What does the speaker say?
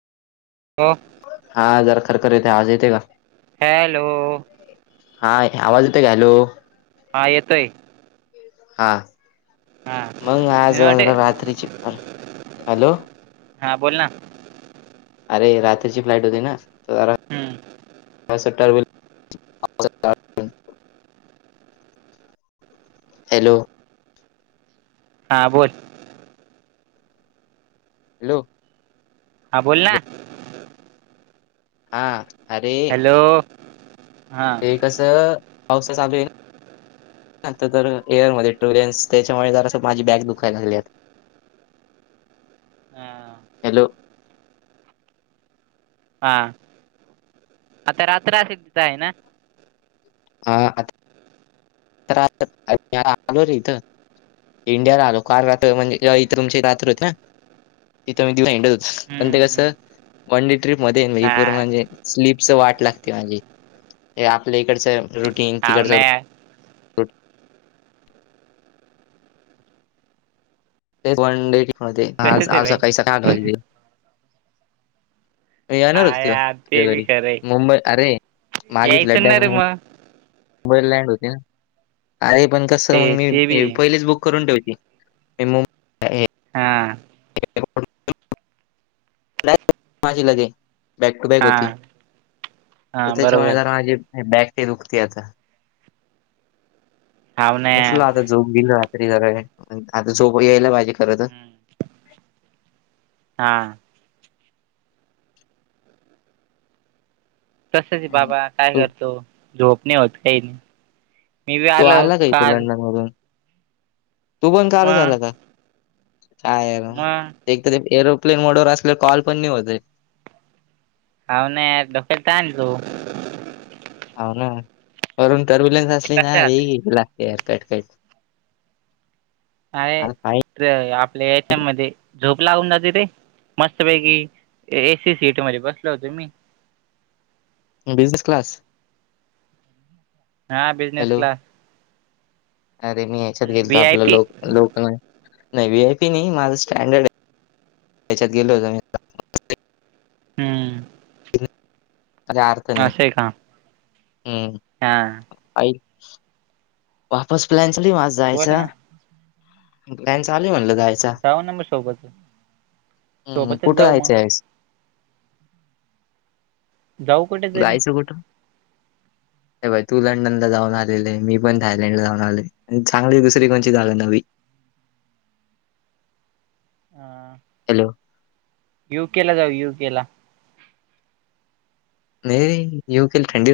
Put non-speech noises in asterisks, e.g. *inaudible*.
ह *unintelligible* हा जरा खरख येत आवाज येते का. हॅलो. हा आवाज येतय का हॅलो. हा येतय. हा हा मग मी आज वाटे रात्रीची हॅलो. हां बोल ना. अरे रात्रीची फ्लाइट होती ना. हम्म. ्ट *unintelligible* हॅलो. *unintelligible* हा बोल. *unintelligible* हॅलो. *unintelligible* हां बोल ना. हॅलो *unintelligible* हा. *unintelligible* हॅलो हां. ते *unintelligible* कसं पावसा चालू आहे ना. *unintelligible* आता तर एअरमध्ये ट्रुलेन्स त्याच्यामुळे जर माझी बॅग दुखायला लागली. हा. हॅलो हा आता रात सधताय ना. हा आता *unintelligible* आलो रे इथं. *unintelligible* इंडियाला आलो काल रात म्हणजेवा इथरुमची रात्री होते ना. *unintelligible* तिथं मी दिवा हिडत पण हम्म ते हम्म कसं. *unintelligible* वन डे ट्र्रीप मध्ये म्हजे पूर्ण हा म्हणजे स्लीपच वाट लागते म्हणजे. हे आपल्या इकडच रुटीन हाव तिकडच ना रुटीन यार *unintelligible* वन डे ट्रीप मध्ये आज तसच आहे आज भाई सकाळी सकाळी *unintelligible* ल हो हा येणाररच. यार तुझ्या ते बी घरी खरं आहे मुंबई अरे माझी यायचं फ्लट ना आहे रे मुंबई मग बईर लँड होते ना अरे पण कस ते मग मी ते बी पहिलेच बुक करून ठेवते. ए म *unintelligible* हा. *unintelligible* ए *unintelligible* *unintelligible* नाही माझी लगे बॅक टू बॅक हा होती तर हा त्याच्यामुळे बरोबर जरा माझी *unintelligible* बॅग ते दुखती आता हाव ना यार बसला आता झोप गेली रात्री *unintelligible* आता झोप यायला पाहिजे खर तर. हम्म हा. *unintelligible* तसच आहे बाबा काय तू करतो झोप नाही होत काही नाही. मी बी तू आलो आला का इथं काल. *unintelligible* लंडन तू पण काल मग झालाता काय. मग एक तररी एरोप्लेन मोडवर असलेला कॉल पण नाही होत. *unintelligible* हाव ना *unintelligible* *unintelligible* हो ना वरून टर्बिलन्स असली ना कशा आहात रे? वेगळी लागते *unintelligible* कट कट. अरे आता फाईन अ आपल्या हेच्यामध्ये झोप *unintelligible* जाते ते. मस्तपैकी एसी सीट मध्ये बसल होतं मी. *unintelligible* क्लास *unintelligible* हा बिझनेस हॅलो क्लास *unintelligible* अरे मी ह्याच्यात गेलतो व्ही आय आपला पी लोक लोकल नाही व्ही आय पी नाही माझं स्टँडर्डय त्याच्यात गेलो *unintelligible* *unintelligible* हम्म *unintelligible* *unintelligible* *unintelligible* अस आहे का *unintelligible* हम् *unintelligible* हा *unintelligible* आईक *unintelligible* वापस प्लॅन चालूय माज बोल जायचा ना प्लॅन चालूय म्हणलं जाय चा जाऊ ना मग सोबत हम्म सोबतच कुठं जाऊ मग जायचंयस? जाऊ कुठे तरी जाायचं कुठं? हे ब तू लंडन ला जाऊन आलेलय मी *unintelligible* पण थायलंडला जाऊन आलय चांगली दुसरी कोणची जागा नवी? आ हॅलो युके ला जाऊ युके ला नाही रे यूके ला थंडी